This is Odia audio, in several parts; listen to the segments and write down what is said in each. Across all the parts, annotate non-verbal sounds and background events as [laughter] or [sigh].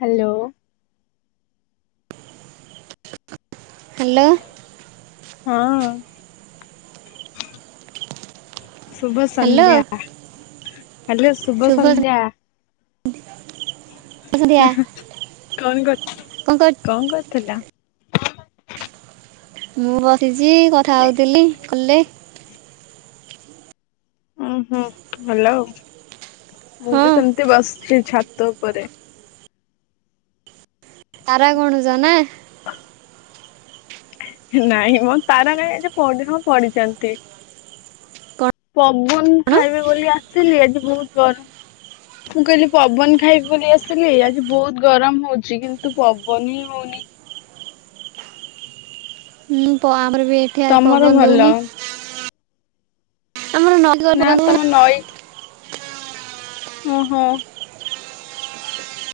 ହ୍ୟାଲୋ। [inaudible] ହ୍ୟାଲୋ। ହଁ। ଶୁଭ ହ୍ୟାଲୋ ସଂନ୍ଧ୍ୟା। ହାଲୋ ଶୁଭ ସଂନ୍ଧ୍ୟା। [inaudible] ସନ୍ଧ୍ୟା କଣ କର କଣ କରୁ କରୁଥିଲ? ମୁଁ ବସିଛି କଥା ହଉଥିଲି କଲେ ଓଁ ହୁଁ ଭଲ ଆଉ ମୁଁ ହଁ ବି ସେମତି ବସ ସେ ଛାତ ଉପରେ ତାରା ଗଣୁଛ ନା? [inaudible] ନାଇଁ ମ ତାରା କାଇଁ ଆଜି ପଡ଼ି ହଁ ପଡିଛନ୍ତି। ପବନ କଣ ଖାଇବେ ବୋଲି ଆସିଲି ଆଜି ବହୁତ ଗରମ ମୁଁ କହିଲି ପବନ ଖାଇବି ବୋଲି ଆସିଲି ଆଜି ବହୁତ ଗରମ ହଉଛି କିନ୍ତୁ ପବନ ହିଁ ହଉନି। [inaudible] ହଁ ଆମର ବି ଏଠି ଆଜି ତମର ପବନ ଭଲ ଦଉନି। ଆମର ନଦୀ ନା ତମ [unintelligible] ଓ ହୋ।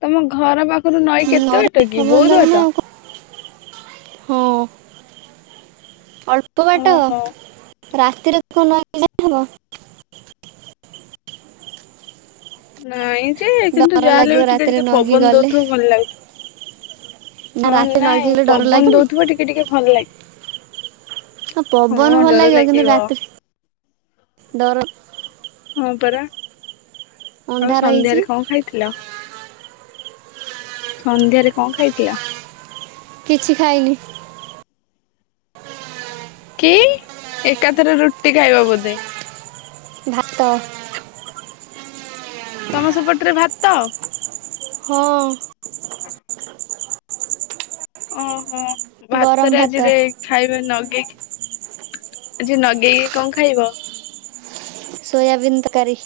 ତମ ଘର ପାଖରୁ ନଈ ଦବନା ନଈରେ କେତେବାଟ କି ପବନ ବହୁତ ଦବନା ବାଟ? ଆଉ କଣ ହଁ ଅଳ୍ପ ବାଟ। ଓହୋ ରାତିରେ [unintelligible] ହବ ନାଇଁ ଯେ କିନ୍ତୁ, ଡର ଯାହାହେଲେ ଲାଗିବ ବି ଟିକେ ରାତିରେ ଟିକେ ନଈକି ପବନ ଗଲେ ଦଉଥିବ ଭଲ ଲାଗୁଥିବ। ନା ହଁ ରାତିରେ ନଈକି ନାଇଁ ଗଲେ ଡର ପବନ ଲାଗେନି ଦଉଥିବ, ଟିକେ ଟିକେ ଭଲ ଲାଗେ। ହଁ ପବନ ହଁ, ଭଲ ଡର କିନ୍ତୁ ଲାଗିବ। ରାତିରେ ଡର ହଁ, ପରା। ଆଉ ଅନ୍ଧାର ହେଇଛି ସନ୍ଧ୍ୟାରେ କଣ ଖାଇଥିଲ? ସନ୍ଧ୍ୟାରେ କଣ ଖାଇଥିଲ? କିଛି ଖାଇନି। କି ଏକାଥରେ ରୁଟି ଖାଇବ ବୋଧେ? ଭାତ। ତମ ସେପଟରେ ଭାତ? ହଁ। ଓହୋ ଗରମ ଭାତ ଭାତରେଆଜିରେ ଖାଇବେ ନଗେଇ କି ଆଜି ନଗେଇକି କଣ ଖାଇବ? ସୋୟବୀନ୍ ତକାରୀ।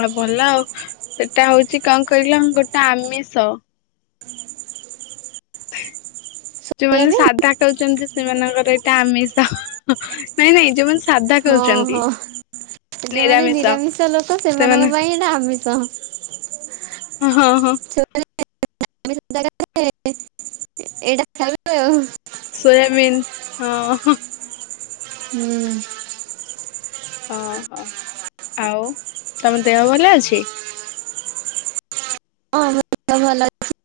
ହଁ ଭଲ ଆଉ ସେଟା ହୋଉଚି କଣ କହିଲ ଗୋଟେ ଆମିଷ। ଯୋଉମାନେ ସୋୟାବିନ୍ ସାଧା ଉଚନ୍ତି ସେମାନଙ୍କର ଏଇଟା ଆମିଷ ନାଇଁ ନାଇଁ ଯୋଉମାନେ ସ୍ ହଁ ହଁ। ଯୋଉମାନେ ନିରାମିଷ ଲୋକ, ସେମାନଙ୍କ ସେମାନେ ପାଇଁ ଏଟା ଆମିଷ। ଅ ହଁ। ହଁ [unintelligible] ଆମିଷ ଜାଗାରେ ଏଇଟା ଖାଇବ ଆଉ। ସୋୟାବୀନ୍ ହଁ। ହୁଁ। ଓହୋ ଆଉ ତମ ଦେହ ଭଲ ଅଛି? ଦେହ ଭଲ ଅଛି।